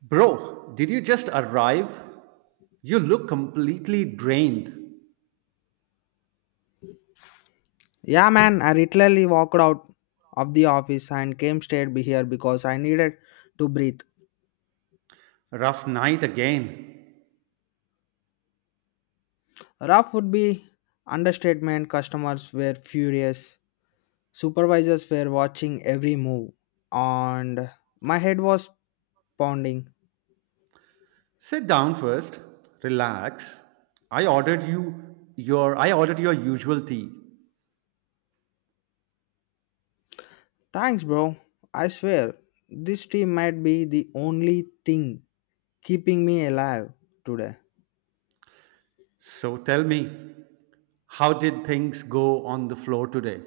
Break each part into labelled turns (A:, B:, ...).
A: Bro, did you just arrive? You look completely drained.
B: Yeah, man, I literally walked out of the office and came straight be here because I needed to breathe.
A: Rough night again.
B: Rough would be understatement. Customers were furious. Supervisors were watching every move, and my head was pounding.
A: Sit down first. Relax. I ordered you I ordered your usual tea.
B: Thanks, bro. I swear, this team might be the only thing keeping me alive today.
A: So tell me, how did things go on the floor today?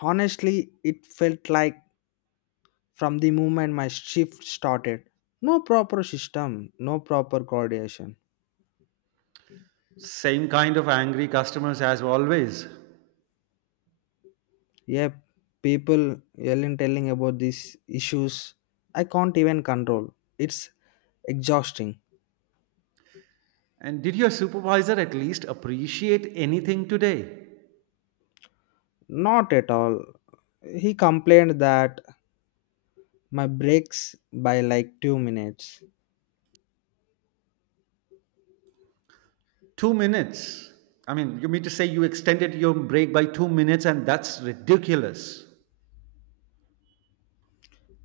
B: Honestly, it felt like from the moment my shift started. No proper system, no proper coordination.
A: Same kind of angry customers as always.
B: Yeah, people yelling, telling about these issues. I can't even control. It's exhausting.
A: And did your supervisor at least appreciate anything today?
B: Not at all. He complained that my breaks by like 2 minutes.
A: 2 minutes. You mean to say you extended your break by 2 minutes and that's ridiculous.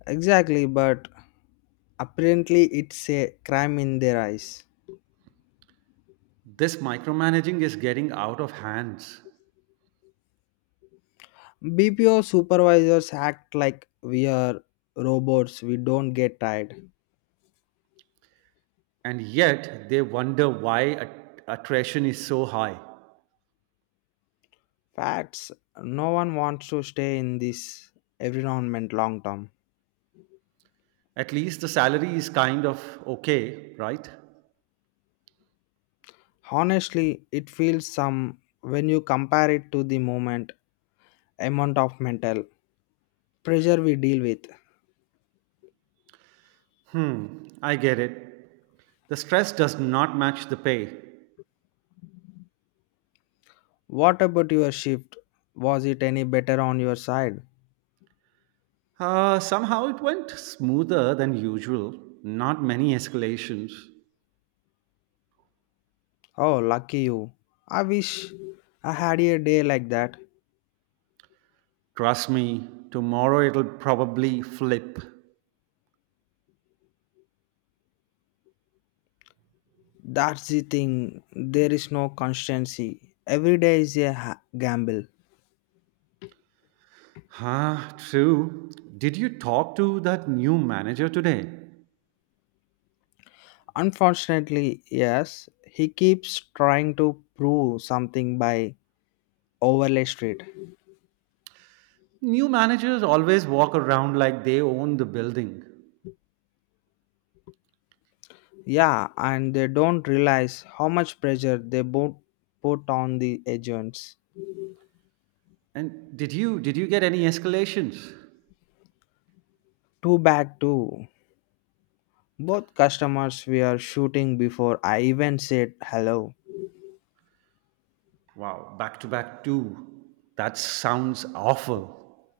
B: Exactly, but apparently it's a crime in their eyes.
A: This micromanaging is getting out of hands.
B: BPO supervisors act like we are robots, we don't get tired.
A: And yet they wonder why attrition is so high.
B: Facts. No one wants to stay in this environment long term.
A: At least the salary is kind of okay, right?
B: Honestly, it feels some when you compare it to the moment amount of mental pressure we deal with.
A: Hmm, I get it. The stress does not match the pay.
B: What about your shift? Was it any better on your side?
A: Somehow it went smoother than usual. Not many escalations.
B: Oh, lucky you. I wish I had a day like that.
A: Trust me, tomorrow it'll probably flip.
B: That's the thing. There is no constancy. Every day is a gamble.
A: Huh, true. Did you talk to that new manager today?
B: Unfortunately, yes, he keeps trying to prove something by overlay street.
A: New managers always walk around like they own the building.
B: Yeah, and they don't realize how much pressure they both put on the agents.
A: And did you get any escalations?
B: Too bad too. Both customers were shooting before I even said hello.
A: Wow, back to back two. That sounds awful.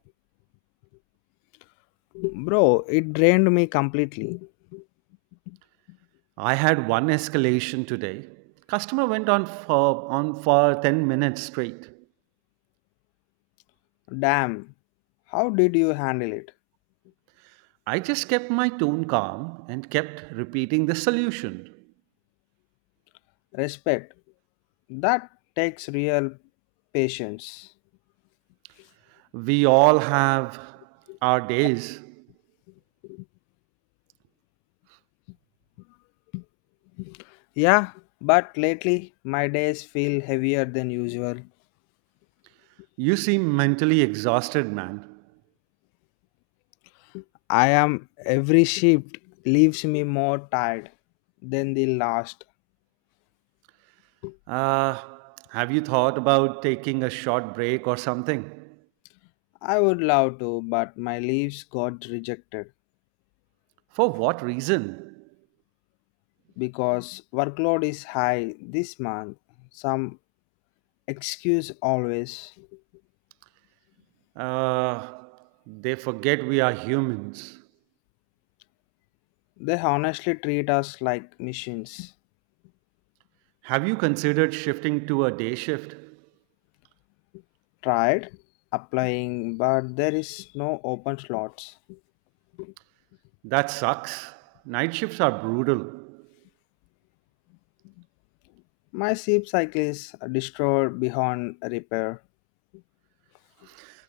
B: Bro, it drained me completely.
A: I had one escalation today. Customer went on for 10 minutes straight.
B: Damn, how did you handle it?
A: I just kept my tone calm and kept repeating the solution.
B: Respect. That takes real patience.
A: We all have our days.
B: Yeah, but lately my days feel heavier than usual.
A: You seem mentally exhausted, man.
B: I am every shift leaves me more tired than the last.
A: Uh, have you thought about taking a short break or something?
B: I would love to, but my leaves got rejected
A: For what reason?
B: because workload is high this month. Some excuse always.
A: Uh, they forget we are humans.
B: They honestly treat us like machines.
A: Have you considered shifting to a day shift?
B: Tried applying, but there is no open slots.
A: That sucks. Night shifts are brutal.
B: My sleep cycle is destroyed beyond repair.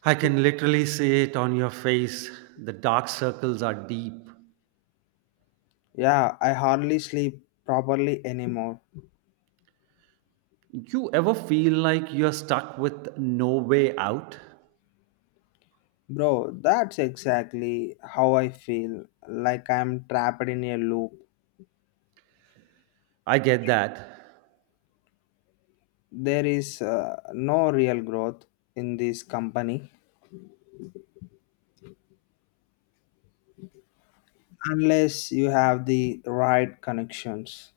A: I can literally see it on your face. The dark circles are deep.
B: Yeah, I hardly sleep properly anymore.
A: You ever feel like you're stuck with no way out?
B: Bro, that's exactly how I feel like I'm trapped in a loop.
A: I get that.
B: There is no real growth in this company unless you have the right connections.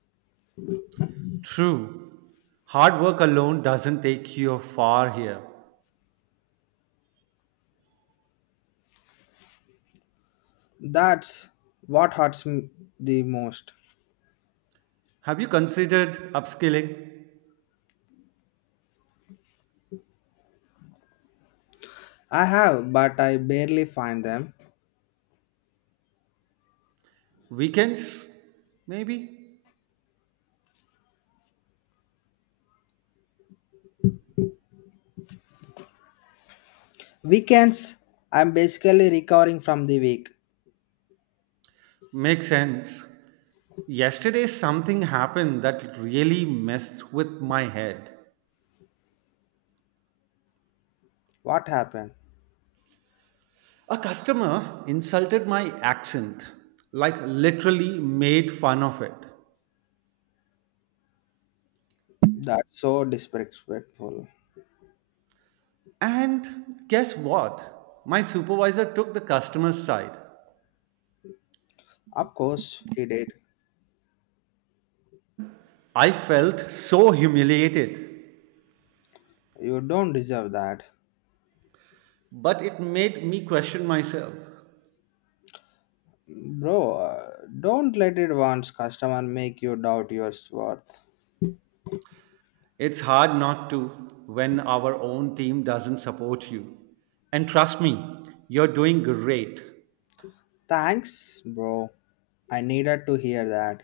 A: True. Hard work alone doesn't take you far here.
B: That's what hurts me the most.
A: Have you considered upskilling?
B: I have, but I barely find them.
A: Weekends? Maybe?
B: Weekends, I'm basically recovering from the week.
A: Makes sense. Yesterday, something happened that really messed with my head.
B: What happened?
A: A customer insulted my accent, like literally made fun of it.
B: That's so disrespectful.
A: And guess what? My supervisor took the customer's side.
B: Of course, he did.
A: I felt so humiliated.
B: You don't deserve that.
A: But it made me question myself.
B: Bro, don't let it once customer make you doubt your worth.
A: It's hard not to when our own team doesn't support you. And trust me, you're doing great.
B: Thanks, bro. I needed to hear that.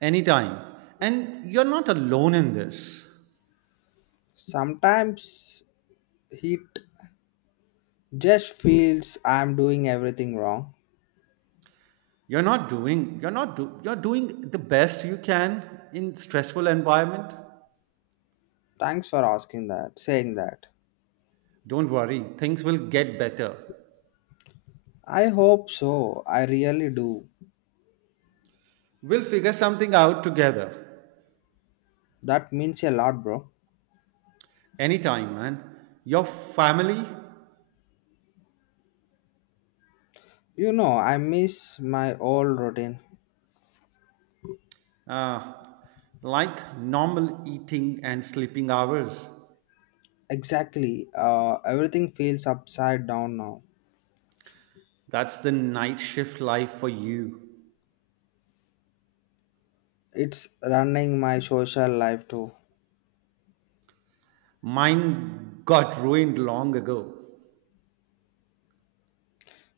A: Anytime. And you're not alone in this.
B: Sometimes it just feels I'm doing everything wrong.
A: You're not doing you're not do, You're doing the best you can in stressful environment.
B: Thanks for asking that, saying that.
A: Don't worry, things will get better.
B: I hope so. I really do.
A: We'll figure something out together.
B: That means a lot, bro.
A: Anytime, man. Your family.
B: You know, I miss my old routine.
A: Uh, like normal eating and sleeping hours.
B: Exactly. Everything feels upside down now.
A: That's the night shift life for you.
B: It's running my social life too.
A: Mine got ruined long ago.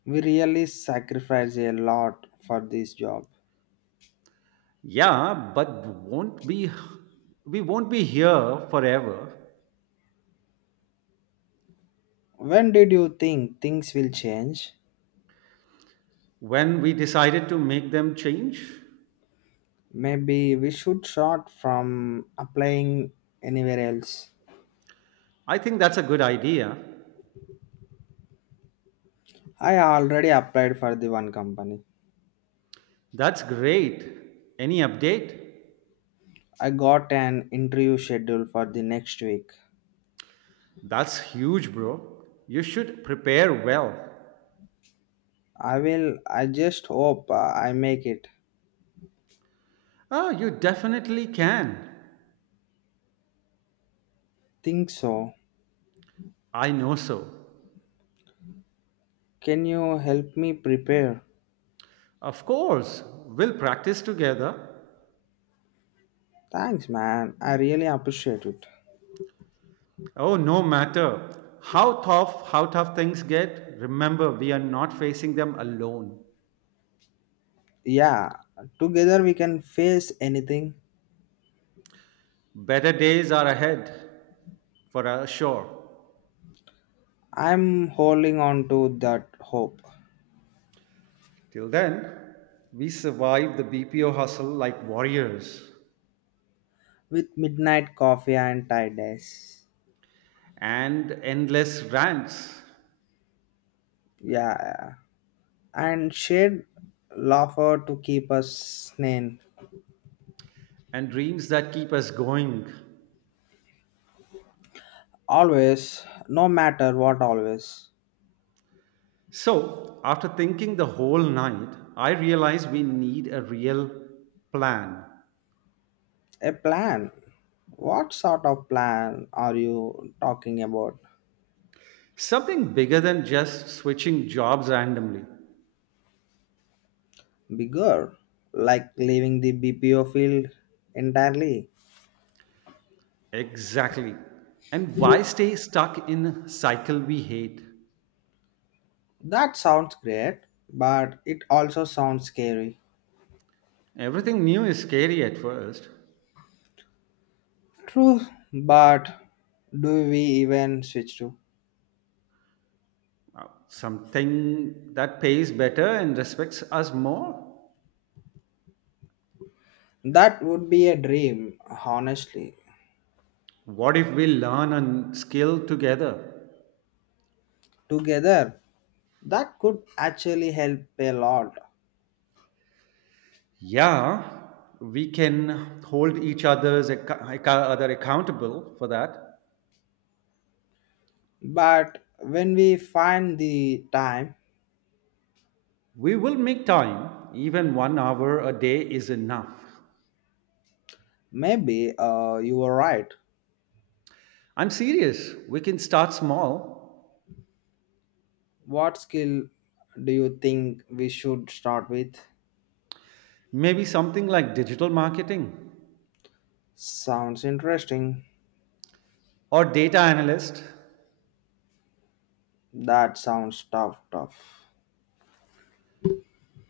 B: We really sacrifice a lot for this job.
A: Yeah, but won't be here forever.
B: When did you think things will change?
A: When we decided to make them change,
B: Maybe we should start from applying anywhere else.
A: I think that's a good idea.
B: I already applied for the one company.
A: That's great. Any update?
B: I got an interview schedule for the next week.
A: That's huge, bro. You should prepare well.
B: I just hope I make it.
A: Ah, you definitely can.
B: Think so.
A: I know so.
B: Can you help me prepare?
A: Of course, we'll practice together.
B: Thanks man. I really appreciate it.
A: Oh, no matter how tough things get, remember we are not facing them alone.
B: Yeah, together we can face anything.
A: Better days are ahead for us, sure.
B: I'm holding on to that hope
A: Till then, we survive the BPO hustle like warriors
B: with midnight coffee and tiredness.
A: and endless rants
B: Yeah, and shared laughter to keep us sane.
A: and dreams that keep us going.
B: Always, no matter what, always.
A: So, after thinking the whole night, I realized we need a real plan.
B: A plan. What sort of plan are you talking about?
A: Something bigger than just switching jobs randomly.
B: Bigger, like leaving the BPO field entirely?
A: Exactly. And why stay stuck in a cycle we hate?
B: That sounds great, but it also sounds scary.
A: Everything new is scary at first.
B: True, but do we even switch to?
A: Something that pays better and respects us more?
B: That would be a dream, honestly.
A: What if we learn a skill together?
B: Together, that could actually help a lot.
A: Yeah, we can hold each other accountable for that.
B: But when we find the time,
A: We will make time. Even one hour a day is enough.
B: maybe you were right.
A: I'm serious. We can start small.
B: What skill do you think we should start with?
A: Maybe something like digital marketing
B: Sounds interesting.
A: or data analyst.
B: That sounds tough.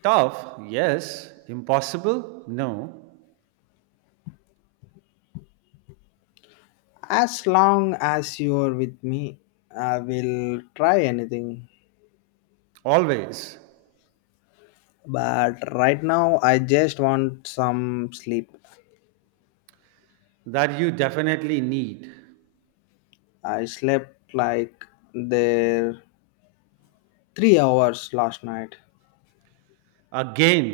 A: Tough, yes. Impossible, no.
B: As long as you're with me, I will try anything.
A: Always.
B: But right now, I just want some sleep.
A: That you definitely need.
B: I slept like there 3 hours last night.
A: Again,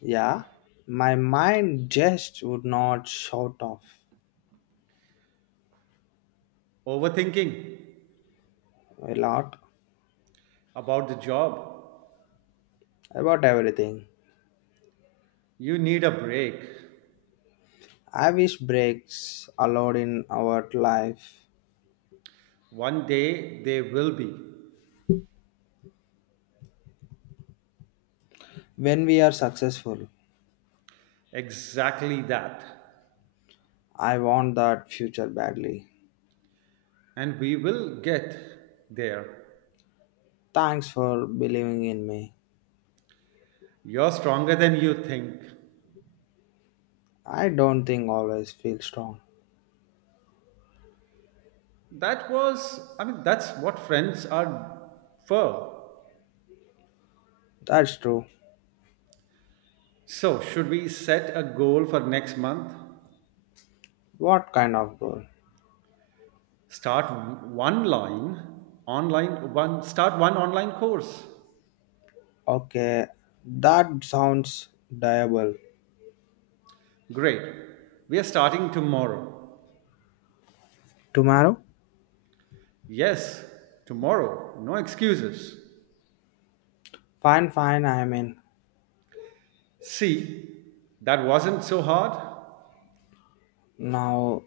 B: Yeah, my mind just would not shut off
A: overthinking
B: a lot
A: about the job.
B: about everything.
A: You need a break.
B: I wish breaks allowed in our life
A: One day they will be
B: when we are successful.
A: exactly that.
B: I want that future badly.
A: And we will get there.
B: Thanks for believing in me.
A: You're stronger than you think.
B: I don't think always feel strong.
A: That's what friends are for.
B: That's true.
A: So, should we set a goal for next month?
B: What kind of goal?
A: Start one line start one online course.
B: Okay, that sounds doable.
A: Great. We are starting tomorrow.
B: Tomorrow?
A: Yes, tomorrow. No excuses.
B: Fine, fine, I mean.
A: See, that wasn't so hard.
B: Now,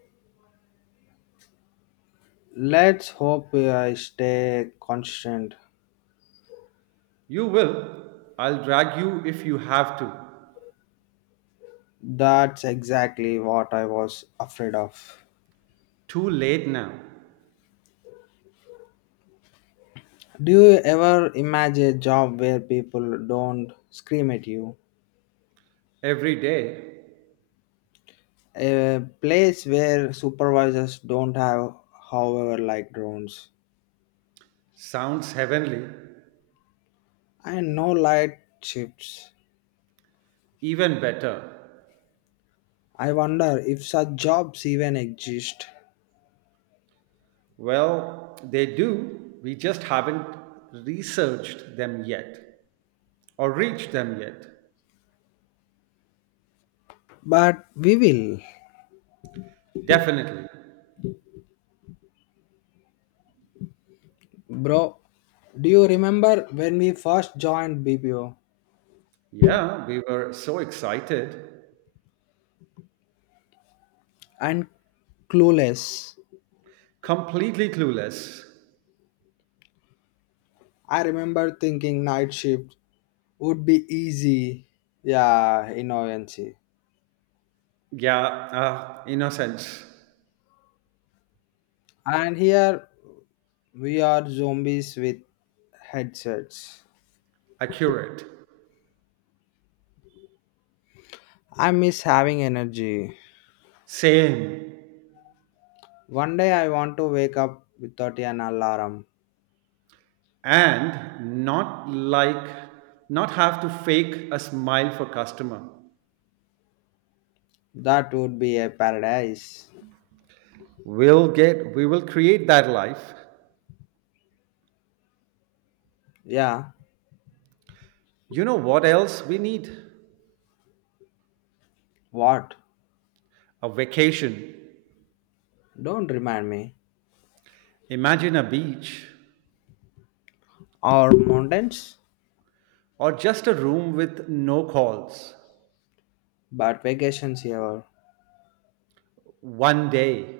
B: let's hope I stay constant.
A: You will. I'll drag you if you have to.
B: That's exactly what I was afraid of.
A: Too late now.
B: Do you ever imagine a job where people don't scream at you?
A: Every day
B: A place where supervisors don't have, however, like drones?
A: sounds heavenly,
B: And no light shifts.
A: even better.
B: I wonder if such jobs even exist.
A: Well, they do. We just haven't researched them yet or reached them yet.
B: But we will.
A: Definitely.
B: Bro, do you remember when we first joined BPO
A: Yeah, we were so excited.
B: and clueless?
A: Completely clueless.
B: I remember thinking night shift would be easy. Yeah, in.
A: Yeah, innocence.
B: And here we are zombies with headsets.
A: Accurate.
B: I miss having energy.
A: Same.
B: One day I want to wake up without an alarm.
A: And not like, Not have to fake a smile for customer.
B: That would be a paradise.
A: We will create that life.
B: Yeah,
A: You know what else we need?
B: what?
A: A vacation.
B: Don't remind me.
A: Imagine a beach.
B: Or mountains,
A: Or just a room with no calls.
B: but vacations here.
A: One day,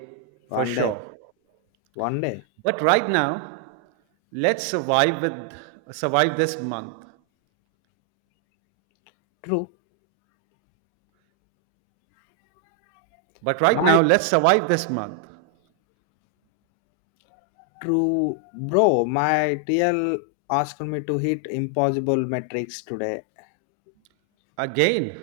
A: for
B: One day,
A: sure.
B: one day.
A: But right now, let's survive with Survive this month.
B: True.
A: But right
B: My
A: now, let's survive this month.
B: true bro, my TL asked me to hit impossible metrics today.
A: Again.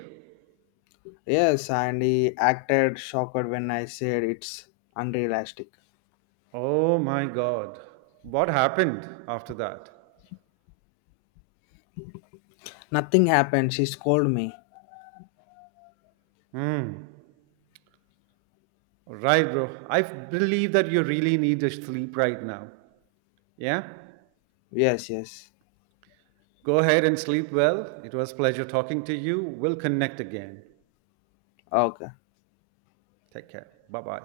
B: Yes, and he acted shocked when I said it's unrealistic.
A: Oh my god. What happened after that?
B: Nothing happened. She scolded me.
A: Hmm. Right, bro. I believe that you really need to sleep right now. Yeah?
B: Yes, yes.
A: Go ahead and sleep well. It was a pleasure talking to you. We'll connect again.
B: Okay.
A: Take care. Bye bye.